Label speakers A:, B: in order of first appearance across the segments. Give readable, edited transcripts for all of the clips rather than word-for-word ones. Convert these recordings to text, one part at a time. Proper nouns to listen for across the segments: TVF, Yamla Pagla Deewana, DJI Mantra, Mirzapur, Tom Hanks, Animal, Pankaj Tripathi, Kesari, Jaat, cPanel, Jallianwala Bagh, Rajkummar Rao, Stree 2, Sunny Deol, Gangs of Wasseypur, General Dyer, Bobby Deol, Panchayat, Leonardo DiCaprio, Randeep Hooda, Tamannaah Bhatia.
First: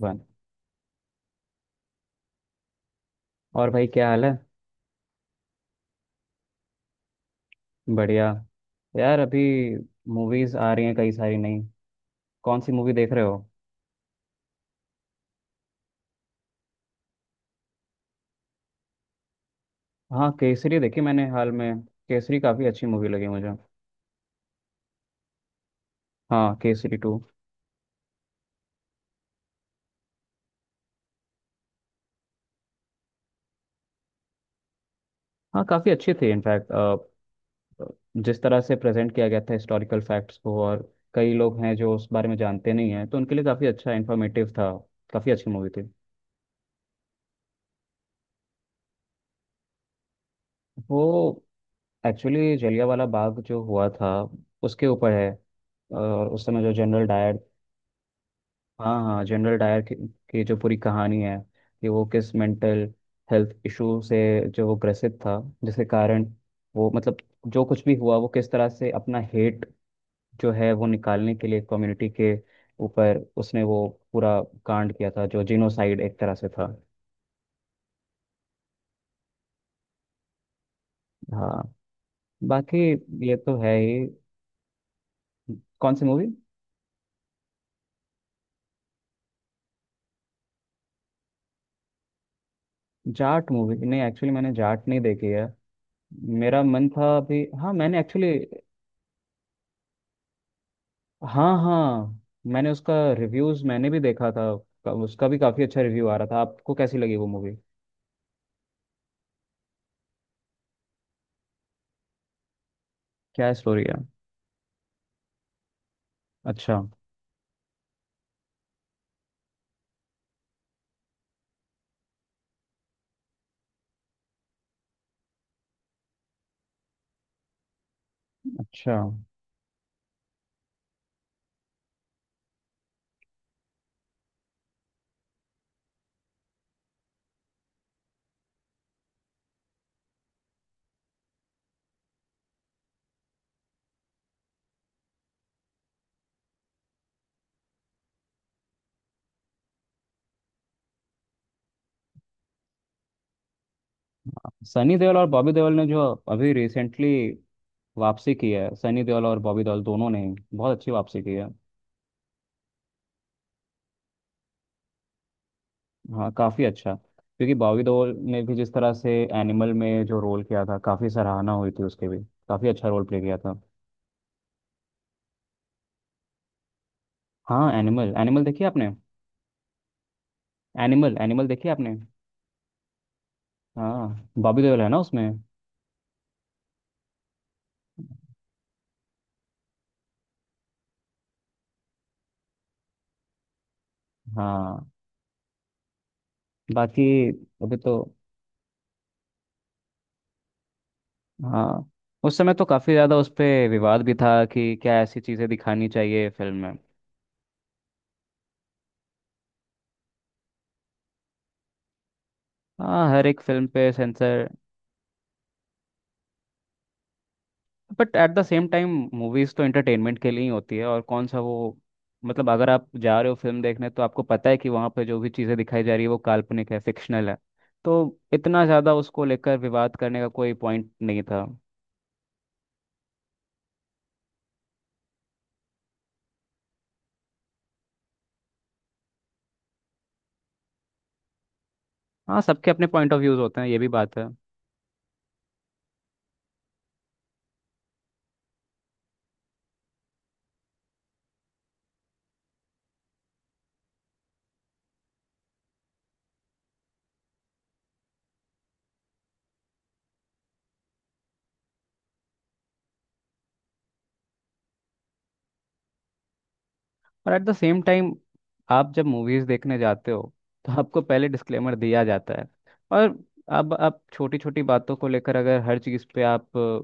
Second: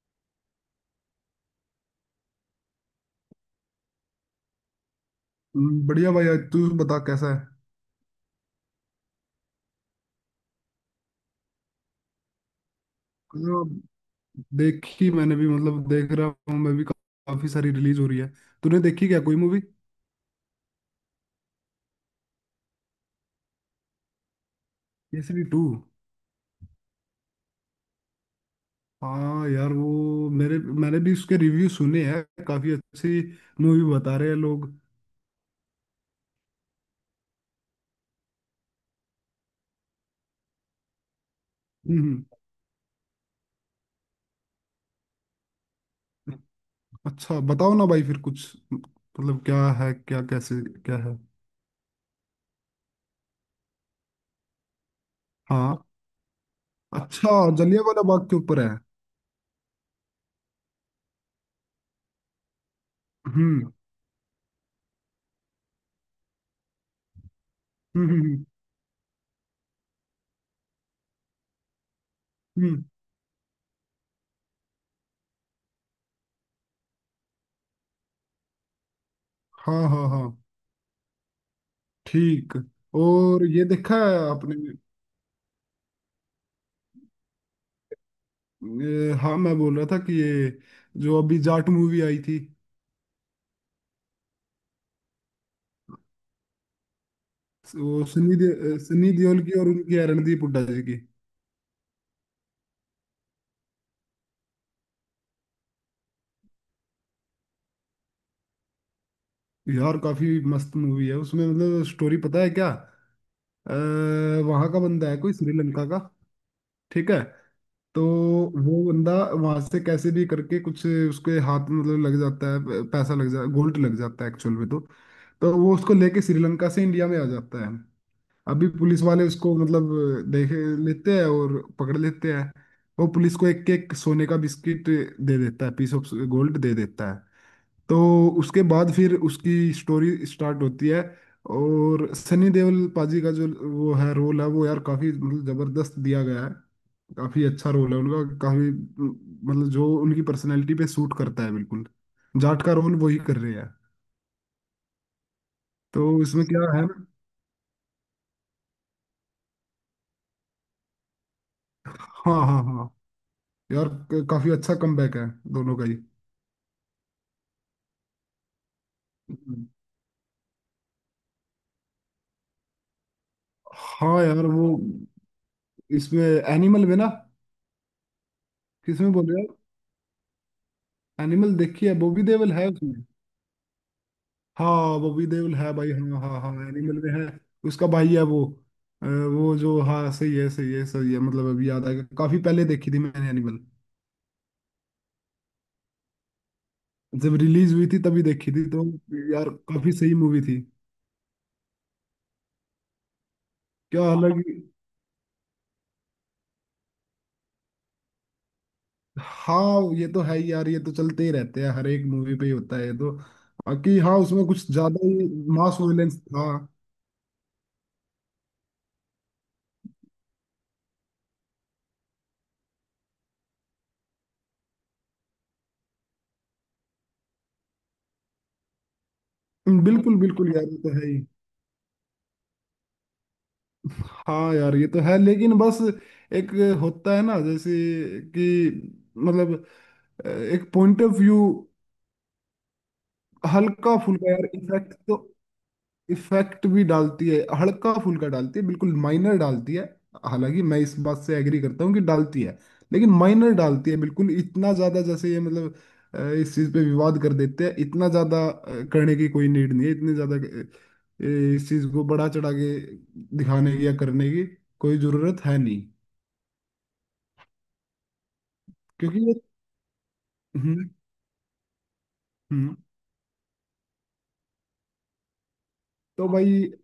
A: One. और भाई क्या हाल है।
B: बढ़िया भाई। आज तू बता कैसा है।
A: बढ़िया। यार अभी मूवीज आ रही हैं कई सारी नई। कौन सी मूवी देख रहे हो।
B: मतलब देखी मैंने भी, मतलब देख रहा हूँ मैं भी। काफी सारी रिलीज हो रही है। तूने देखी क्या कोई मूवी?
A: हाँ केसरी देखी मैंने हाल में। केसरी काफी अच्छी मूवी लगी मुझे।
B: केसरी टू।
A: हाँ केसरी टू।
B: हाँ यार, वो मेरे मैंने भी उसके रिव्यू सुने हैं। काफी अच्छी मूवी बता रहे हैं लोग।
A: हाँ काफी अच्छी थी इनफैक्ट। जिस तरह से प्रेजेंट किया गया था हिस्टोरिकल फैक्ट्स को, और कई लोग हैं जो उस
B: हम्म।
A: बारे में जानते नहीं हैं तो उनके लिए काफी अच्छा इंफॉर्मेटिव था। काफी अच्छी मूवी थी।
B: अच्छा बताओ ना भाई, फिर कुछ मतलब क्या है क्या, कैसे क्या
A: वो
B: है?
A: एक्चुअली जलियांवाला बाग जो हुआ था उसके ऊपर है।
B: हाँ।
A: और उस समय जो जनरल
B: अच्छा,
A: डायर,
B: जलियांवाला बाग के ऊपर है।
A: हाँ हाँ, जनरल डायर की जो पूरी कहानी है कि वो किस मेंटल हेल्थ
B: हम्म।
A: इशू से जो वो ग्रसित था, जिसके कारण वो मतलब जो कुछ भी
B: हम्म।
A: हुआ वो
B: हम्म।
A: किस तरह से अपना हेट जो है वो निकालने के लिए कम्युनिटी के
B: हम्म,
A: ऊपर उसने वो पूरा कांड किया था जो जिनोसाइड एक तरह से था।
B: हाँ हाँ हाँ,
A: हाँ।
B: ठीक।
A: बाकी ये
B: और
A: तो
B: ये
A: है
B: देखा
A: ही।
B: है आपने?
A: कौन सी मूवी।
B: ये, हाँ मैं बोल रहा था कि ये जो अभी जाट मूवी आई थी,
A: जाट मूवी नहीं, एक्चुअली मैंने जाट नहीं देखी है। मेरा मन था अभी, हाँ मैंने
B: वो
A: एक्चुअली,
B: सनी देओल की और उनकी रणदीप हुड्डा जी की।
A: हाँ हाँ, मैंने उसका रिव्यूज मैंने भी देखा था। उसका भी काफी अच्छा रिव्यू आ रहा था। आपको कैसी लगी वो मूवी।
B: यार काफी मस्त मूवी है उसमें। मतलब स्टोरी पता है क्या,
A: क्या स्टोरी है।
B: वहां का बंदा है कोई श्रीलंका का।
A: अच्छा।
B: ठीक है। तो वो बंदा वहां से कैसे भी करके कुछ उसके हाथ में मतलब लग जाता है, पैसा लग जाता है, गोल्ड लग जाता है एक्चुअल में। तो वो उसको लेके श्रीलंका से इंडिया में आ जाता है। अभी
A: अच्छा।
B: पुलिस वाले उसको मतलब देख लेते हैं और पकड़ लेते हैं। वो पुलिस को एक एक सोने का बिस्किट दे देता है, पीस ऑफ गोल्ड दे देता है। तो उसके बाद फिर उसकी स्टोरी स्टार्ट होती है। और सनी देओल पाजी का जो वो है रोल है वो, यार काफी मतलब जबरदस्त दिया गया है। काफी अच्छा रोल है उनका, काफी मतलब जो उनकी पर्सनैलिटी पे सूट करता है बिल्कुल। जाट का रोल वही कर रहे हैं,
A: सनी देओल और बॉबी देओल ने जो
B: तो इसमें
A: अभी
B: क्या है।
A: रिसेंटली वापसी की है, सनी देओल और बॉबी देओल दोनों ने बहुत अच्छी वापसी की है।
B: हाँ हाँ हाँ, यार काफी अच्छा कमबैक है दोनों का ही।
A: हाँ काफी अच्छा, क्योंकि बॉबी देओल ने भी जिस तरह से एनिमल में जो रोल किया था काफी सराहना हुई थी उसके भी, काफी अच्छा रोल प्ले किया था।
B: हाँ यार वो इसमें एनिमल में ना।
A: हाँ एनिमल, एनिमल देखी आपने।
B: किसमें बोल रहे हो?
A: एनिमल, एनिमल
B: एनिमल
A: देखी
B: देखी है,
A: आपने।
B: बॉबी देओल है उसमें।
A: हाँ बॉबी देओल है ना
B: हाँ बॉबी
A: उसमें।
B: देओल है भाई, हाँ हाँ हाँ, एनिमल में है, उसका भाई है वो। वो जो, हाँ सही है सही है सही है, मतलब अभी याद आएगा। काफी पहले देखी थी मैंने एनिमल,
A: हाँ। बाकी
B: जब रिलीज
A: अभी
B: हुई
A: तो,
B: थी तभी देखी थी तो। यार काफी सही मूवी थी।
A: हाँ उस समय तो काफी ज्यादा उस पे विवाद
B: क्या
A: भी
B: अलग।
A: था कि क्या ऐसी चीजें दिखानी चाहिए फिल्म में।
B: हाँ ये तो है ही यार, ये तो चलते ही रहते हैं, हर एक मूवी पे ही होता है ये
A: हाँ
B: तो।
A: हर एक फिल्म पे
B: बाकी हाँ, उसमें
A: सेंसर।
B: कुछ ज्यादा ही मास वायलेंस था।
A: But at the same time, movies तो एंटरटेनमेंट के लिए ही होती है, और कौन सा वो मतलब अगर आप जा रहे हो फिल्म देखने तो आपको पता है कि वहाँ पे जो भी चीजें दिखाई जा रही है वो काल्पनिक है, फिक्शनल है। तो इतना ज्यादा उसको लेकर विवाद
B: बिल्कुल
A: करने का कोई
B: बिल्कुल यार, ये
A: पॉइंट
B: तो है ही।
A: नहीं था।
B: हाँ यार ये तो है, लेकिन बस एक होता है ना, जैसे कि मतलब एक पॉइंट ऑफ व्यू।
A: हाँ सबके अपने पॉइंट ऑफ व्यूज होते हैं, ये भी
B: हल्का
A: बात है।
B: फुल्का यार इफेक्ट तो, इफेक्ट भी डालती है, हल्का फुल्का डालती है, बिल्कुल माइनर डालती है। हालांकि मैं इस बात से एग्री करता हूँ कि डालती है, लेकिन माइनर डालती है बिल्कुल। इतना ज्यादा जैसे ये मतलब इस चीज पे विवाद कर देते हैं, इतना ज्यादा करने की कोई नीड नहीं है। इतनी ज्यादा इस चीज को बढ़ा चढ़ा के दिखाने की या करने की कोई जरूरत है नहीं।
A: और एट द सेम टाइम, आप जब
B: क्योंकि ये
A: मूवीज देखने जाते हो तो
B: हम्म।
A: आपको पहले डिस्क्लेमर दिया जाता है,
B: हम्म।
A: और अब आप छोटी छोटी बातों को लेकर अगर हर चीज़ पे
B: तो
A: आप
B: भाई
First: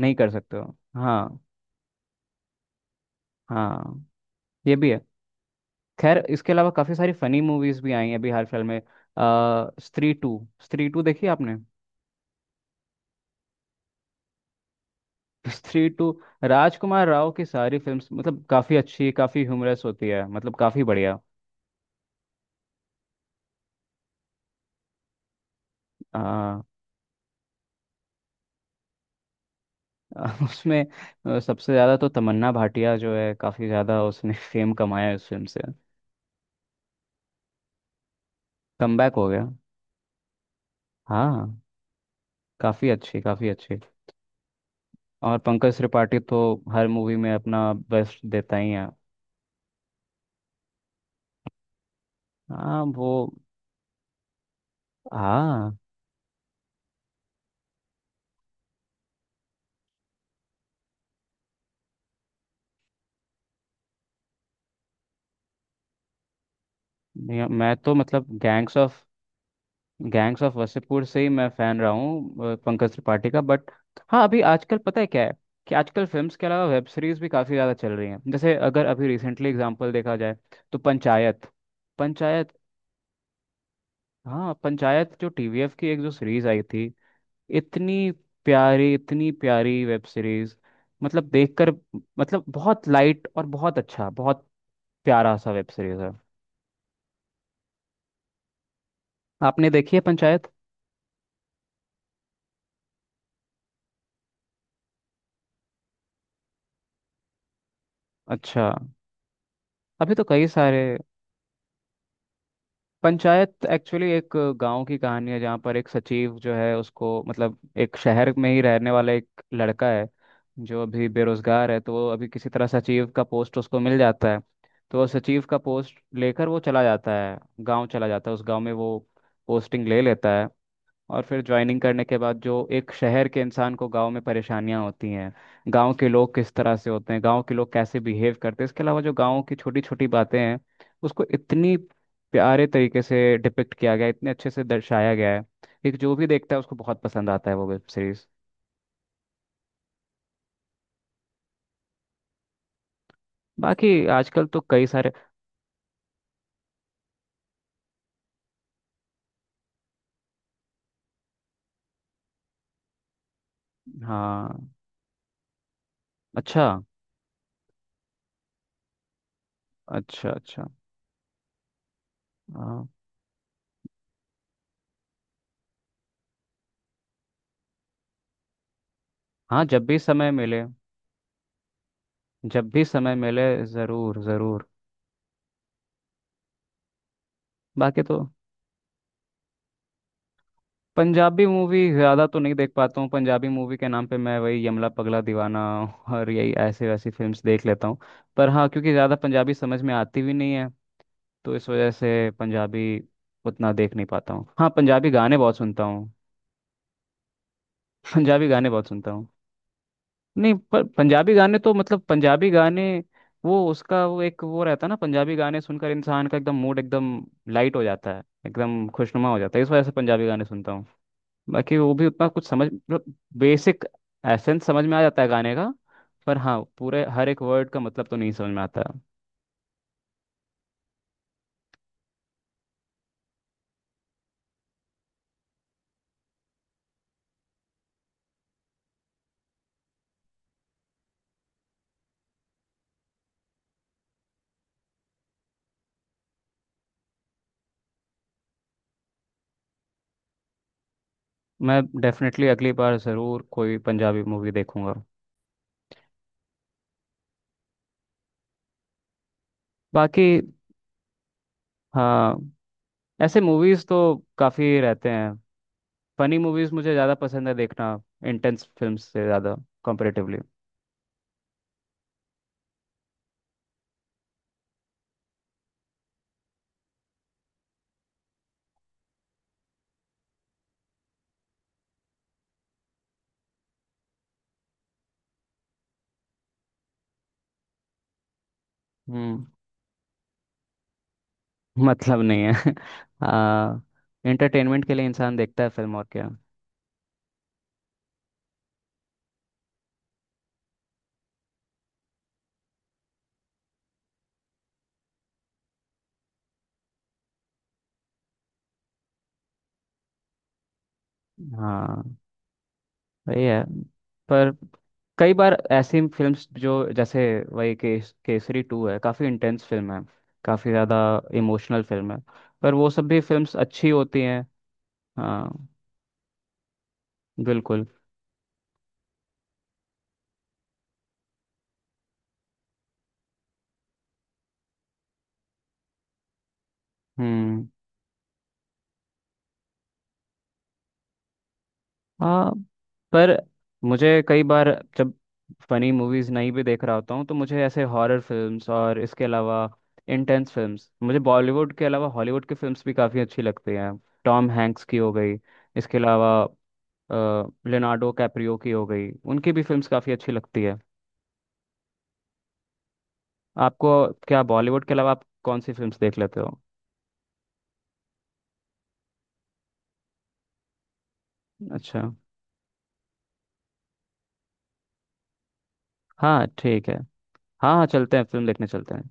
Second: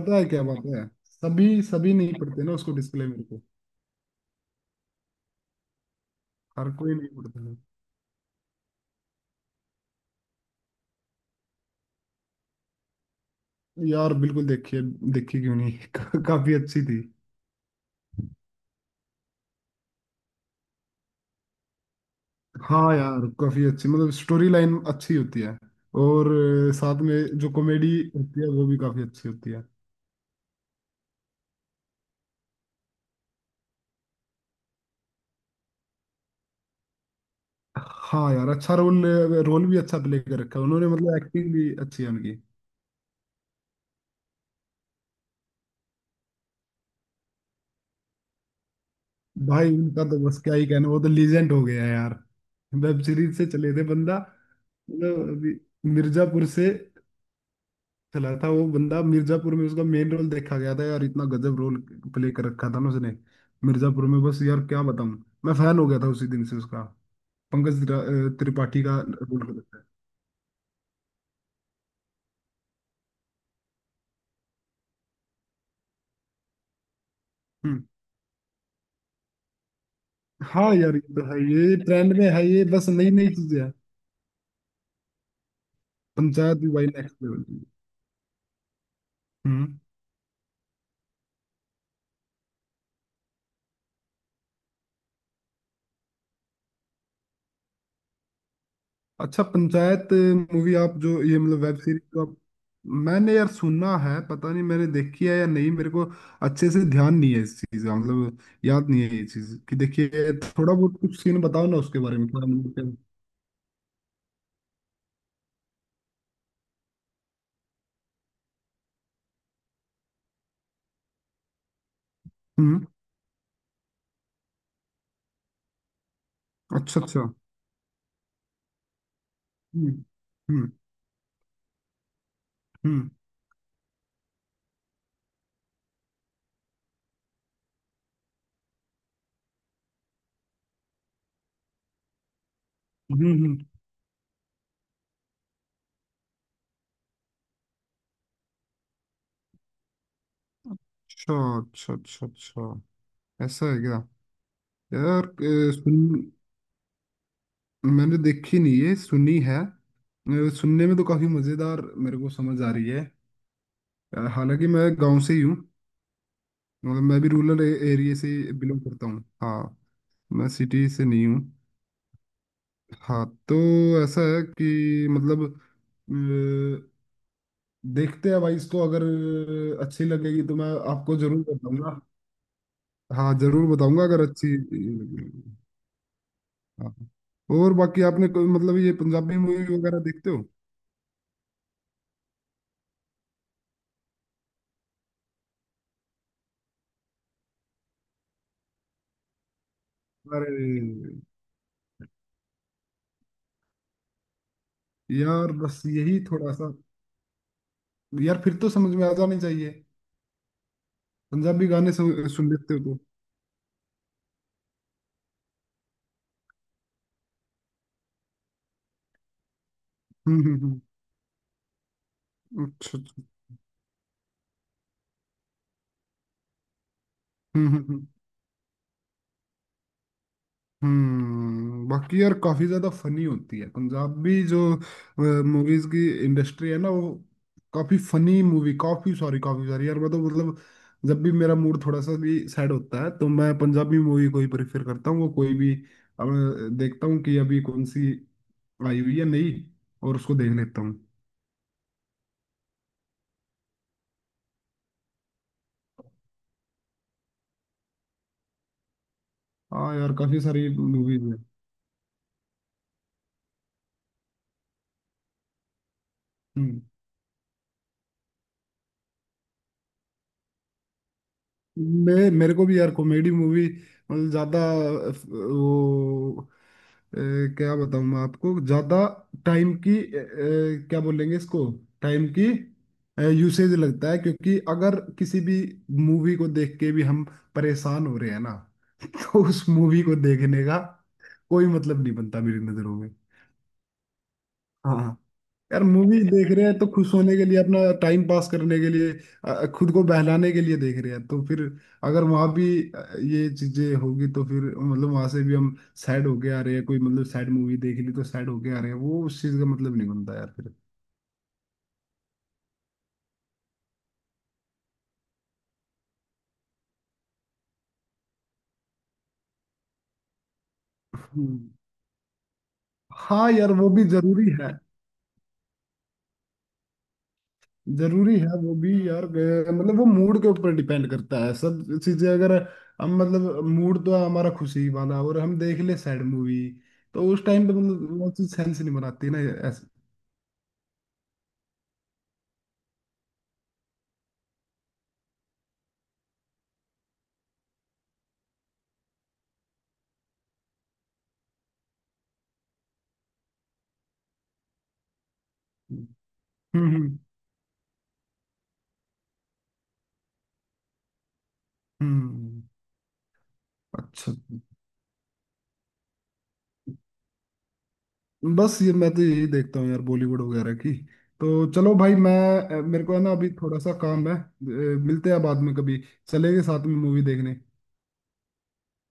A: नहीं
B: है
A: कर
B: क्या
A: सकते
B: बात
A: हो।
B: है,
A: हाँ।
B: सभी सभी नहीं पढ़ते ना उसको, डिस्क्लेमर को।
A: हाँ ये भी है। खैर इसके अलावा
B: हर कोई
A: काफ़ी
B: नहीं
A: सारी फनी
B: पढ़ता।
A: मूवीज भी आई हैं अभी हाल फिलहाल में। स्त्री टू, स्त्री टू देखी आपने।
B: यार बिल्कुल देखिए, देखी क्यों नहीं
A: स्त्री टू,
B: काफी अच्छी थी।
A: राजकुमार राव की सारी फिल्म्स मतलब काफ़ी अच्छी, काफ़ी ह्यूमरस होती है, मतलब काफ़ी बढ़िया।
B: हाँ यार काफी अच्छी, मतलब स्टोरी लाइन अच्छी होती है, और साथ में जो कॉमेडी होती है वो भी काफी अच्छी होती है।
A: उसमें सबसे ज़्यादा तो तमन्ना भाटिया जो है काफ़ी ज़्यादा उसने फेम कमाया है उस फिल्म से।
B: हाँ यार अच्छा रोल,
A: कमबैक हो गया।
B: रोल भी अच्छा प्ले कर रखा है उन्होंने, मतलब एक्टिंग
A: हाँ
B: भी अच्छी है उनकी।
A: काफ़ी अच्छी, काफ़ी अच्छी। और पंकज त्रिपाठी तो हर मूवी में अपना बेस्ट देता ही है।
B: भाई उनका तो बस क्या ही कहना, वो तो लीजेंड हो गया है यार।
A: हाँ
B: वेब
A: वो,
B: सीरीज से चले थे बंदा, मतलब अभी
A: हाँ
B: मिर्जापुर से चला था वो बंदा। मिर्जापुर में उसका मेन रोल देखा गया था, यार इतना गजब रोल प्ले कर रखा था ना उसने मिर्जापुर में। बस यार क्या बताऊं, मैं फैन हो गया था उसी दिन से उसका।
A: मैं
B: पंकज
A: तो मतलब गैंग्स
B: त्रिपाठी का
A: ऑफ,
B: रोल कर रखा है।
A: गैंग्स ऑफ वसेपुर से ही मैं फ़ैन रहा हूँ पंकज त्रिपाठी का। बट हाँ अभी आजकल पता है क्या है कि आजकल फिल्म्स के अलावा वेब सीरीज भी काफ़ी ज़्यादा
B: हम्म।
A: चल रही हैं। जैसे अगर अभी रिसेंटली एग्जांपल देखा जाए
B: हाँ
A: तो
B: यार ये तो है,
A: पंचायत,
B: ये ट्रेंड में है,
A: पंचायत,
B: ये बस नई नई चीजें हैं।
A: हाँ पंचायत जो टीवीएफ की एक जो सीरीज
B: पंचायत
A: आई
B: भी
A: थी,
B: भाई नेक्स्ट लेवल की।
A: इतनी प्यारी, इतनी
B: हम्म।
A: प्यारी वेब सीरीज, मतलब देखकर, मतलब बहुत लाइट और बहुत अच्छा, बहुत प्यारा सा वेब सीरीज है।
B: अच्छा
A: आपने देखी है
B: पंचायत
A: पंचायत।
B: मूवी, आप जो ये मतलब वेब सीरीज जो आप, मैंने यार सुना है, पता नहीं मैंने देखी है या नहीं, मेरे को अच्छे से ध्यान नहीं है इस चीज का, मतलब
A: अच्छा।
B: याद नहीं है ये चीज कि देखिए।
A: अभी तो कई
B: थोड़ा
A: सारे,
B: बहुत कुछ सीन बताओ ना उसके बारे में, क्या मतलब
A: पंचायत एक्चुअली एक गांव की कहानी है जहाँ पर एक सचिव जो है उसको मतलब, एक शहर में ही रहने वाला एक लड़का है जो अभी बेरोजगार है, तो वो अभी किसी तरह
B: हम्म।
A: सचिव का पोस्ट उसको मिल जाता है। तो वो सचिव का पोस्ट लेकर वो चला
B: अच्छा
A: जाता
B: अच्छा।
A: है, गांव चला जाता है, उस गांव में वो पोस्टिंग ले
B: हम्म।
A: लेता है।
B: हम्म।
A: और फिर ज्वाइनिंग करने के बाद जो एक
B: हम्म।
A: शहर के इंसान को गांव में परेशानियां होती हैं, गांव के लोग किस तरह से होते हैं, गांव के लोग कैसे बिहेव करते हैं, इसके अलावा जो गांव की छोटी छोटी बातें हैं, उसको इतनी प्यारे तरीके
B: हम्म।
A: से डिपिक्ट किया गया है, इतने अच्छे से दर्शाया गया है कि जो भी देखता है उसको बहुत पसंद आता है वो वेब सीरीज।
B: अच्छा अच्छा अच्छा। अच्छा ऐसा है
A: बाकी
B: क्या?
A: आजकल तो कई सारे।
B: यार सुन, मैंने देखी नहीं है सुनी है, सुनने में तो काफी मजेदार मेरे को समझ आ रही है।
A: हाँ।
B: हालांकि मैं गांव से ही हूँ,
A: अच्छा
B: मतलब मैं भी रूरल एरिया से बिलोंग करता हूँ। हाँ
A: अच्छा
B: मैं
A: अच्छा।
B: सिटी से नहीं हूँ।
A: हाँ
B: हाँ तो ऐसा है कि मतलब देखते हैं भाई इसको, अगर
A: हाँ, जब भी
B: अच्छी
A: समय
B: लगेगी तो
A: मिले,
B: मैं आपको जरूर बताऊंगा।
A: जब भी समय
B: हाँ
A: मिले
B: जरूर बताऊंगा
A: ज़रूर
B: अगर अच्छी
A: ज़रूर।
B: लगी। हाँ और बाकी
A: बाकी तो
B: आपने कोई मतलब ये पंजाबी मूवी वगैरह देखते हो?
A: पंजाबी मूवी ज़्यादा तो नहीं देख पाता हूँ। पंजाबी मूवी के नाम पे मैं वही यमला पगला दीवाना और यही ऐसे वैसी फिल्म्स देख लेता हूँ। पर हाँ, क्योंकि ज़्यादा पंजाबी समझ में आती भी
B: अरे
A: नहीं है, तो इस वजह से पंजाबी उतना देख नहीं पाता हूँ। हाँ पंजाबी गाने
B: यार
A: बहुत
B: बस
A: सुनता हूँ।
B: यही थोड़ा सा, यार
A: पंजाबी
B: फिर
A: गाने
B: तो
A: बहुत
B: समझ में
A: सुनता
B: आ
A: हूँ।
B: जानी चाहिए।
A: नहीं पर पंजाबी गाने
B: पंजाबी
A: तो
B: गाने
A: मतलब पंजाबी
B: सुन लेते हो
A: गाने,
B: तो।
A: वो उसका वो एक वो रहता है ना, पंजाबी गाने सुनकर इंसान का एकदम मूड एकदम लाइट हो जाता है, एकदम खुशनुमा हो जाता है, इस वजह से पंजाबी गाने सुनता
B: हम्म।
A: हूँ। बाकी वो भी उतना कुछ समझ
B: अच्छा
A: मतलब,
B: अच्छा।
A: बेसिक एसेंस समझ में आ जाता है गाने का। पर हाँ पूरे हर एक
B: हम्म
A: वर्ड का
B: हम्म हम्म।
A: मतलब तो नहीं समझ में आता।
B: बाकी यार काफी ज्यादा फनी होती है पंजाबी जो मूवीज की इंडस्ट्री है ना वो। काफी फनी मूवी, काफी सॉरी काफी सारी। यार मैं तो मतलब जब भी मेरा मूड थोड़ा सा भी सैड होता है तो मैं पंजाबी मूवी को ही प्रेफर करता हूँ। वो कोई भी अब देखता हूँ कि अभी कौन सी आई हुई है नई, और उसको देख लेता हूँ।
A: मैं डेफिनेटली अगली बार ज़रूर कोई पंजाबी मूवी देखूंगा।
B: हाँ यार
A: बाकी
B: काफी सारी मूवीज
A: हाँ, ऐसे मूवीज़ तो काफ़ी रहते हैं। फनी मूवीज़ मुझे
B: है।
A: ज़्यादा पसंद है देखना, इंटेंस फिल्म से ज़्यादा, कंपेरेटिवली।
B: मैं, मेरे को भी यार कॉमेडी मूवी मतलब ज्यादा, वो अ, क्या बताऊं मैं आपको, ज्यादा टाइम की क्या बोलेंगे इसको, टाइम की यूसेज लगता है, क्योंकि अगर किसी भी मूवी को देख के भी हम परेशान हो रहे हैं ना तो
A: हम्म।
B: उस मूवी को देखने का कोई मतलब नहीं
A: मतलब
B: बनता
A: नहीं
B: मेरी
A: है।
B: नजरों में।
A: हाँ इंटरटेनमेंट के लिए
B: हाँ
A: इंसान देखता है
B: यार
A: फिल्म, और
B: मूवीज
A: क्या।
B: देख रहे हैं तो खुश होने के लिए, अपना टाइम पास करने के लिए, खुद को बहलाने के लिए देख रहे हैं, तो फिर अगर वहां भी ये चीजें होगी, तो फिर मतलब वहां से भी हम सैड होके आ रहे हैं। कोई मतलब सैड मूवी देख ली तो सैड होके आ रहे हैं, वो उस चीज का मतलब नहीं बनता यार फिर।
A: हाँ वही है। पर कई बार ऐसी फिल्म्स जो जैसे, वही केसरी टू है, काफ़ी इंटेंस फिल्म है, काफ़ी ज़्यादा
B: हम्म।
A: इमोशनल फिल्म है, पर वो सब भी
B: हाँ
A: फिल्म्स
B: यार
A: अच्छी
B: वो भी
A: होती हैं।
B: जरूरी है,
A: हाँ बिल्कुल।
B: जरूरी है वो भी यार, मतलब वो मूड के ऊपर डिपेंड करता है सब चीजें, अगर हम मतलब मूड तो हमारा खुशी वाला और हम देख ले सैड मूवी, तो उस
A: हम्म।
B: टाइम पे मतलब वो चीज सेंस नहीं बनाती ना ऐसे।
A: हाँ पर मुझे कई बार जब फनी मूवीज़ नहीं भी देख रहा होता हूँ तो मुझे ऐसे हॉरर फिल्म्स और इसके अलावा इंटेंस फिल्म्स, मुझे बॉलीवुड के अलावा हॉलीवुड की फिल्म्स भी काफ़ी अच्छी लगती हैं। टॉम हैंक्स की हो गई, इसके
B: हम्म।
A: अलावा
B: हम्म
A: लियोनार्डो कैप्रियो की हो गई, उनकी भी फिल्म्स काफ़ी अच्छी लगती है।
B: हम्म, हम्म।
A: आपको
B: अच्छा
A: क्या बॉलीवुड के अलावा आप कौन सी फिल्म्स देख लेते हो।
B: बस ये मैं तो यही देखता हूँ यार बॉलीवुड वगैरह की। तो चलो
A: अच्छा।
B: भाई मैं, मेरे को है ना अभी थोड़ा सा काम है, मिलते हैं बाद में कभी।
A: हाँ
B: चलेंगे साथ
A: ठीक है।
B: में मूवी देखने।
A: हाँ हाँ चलते हैं, फिल्म देखने चलते हैं।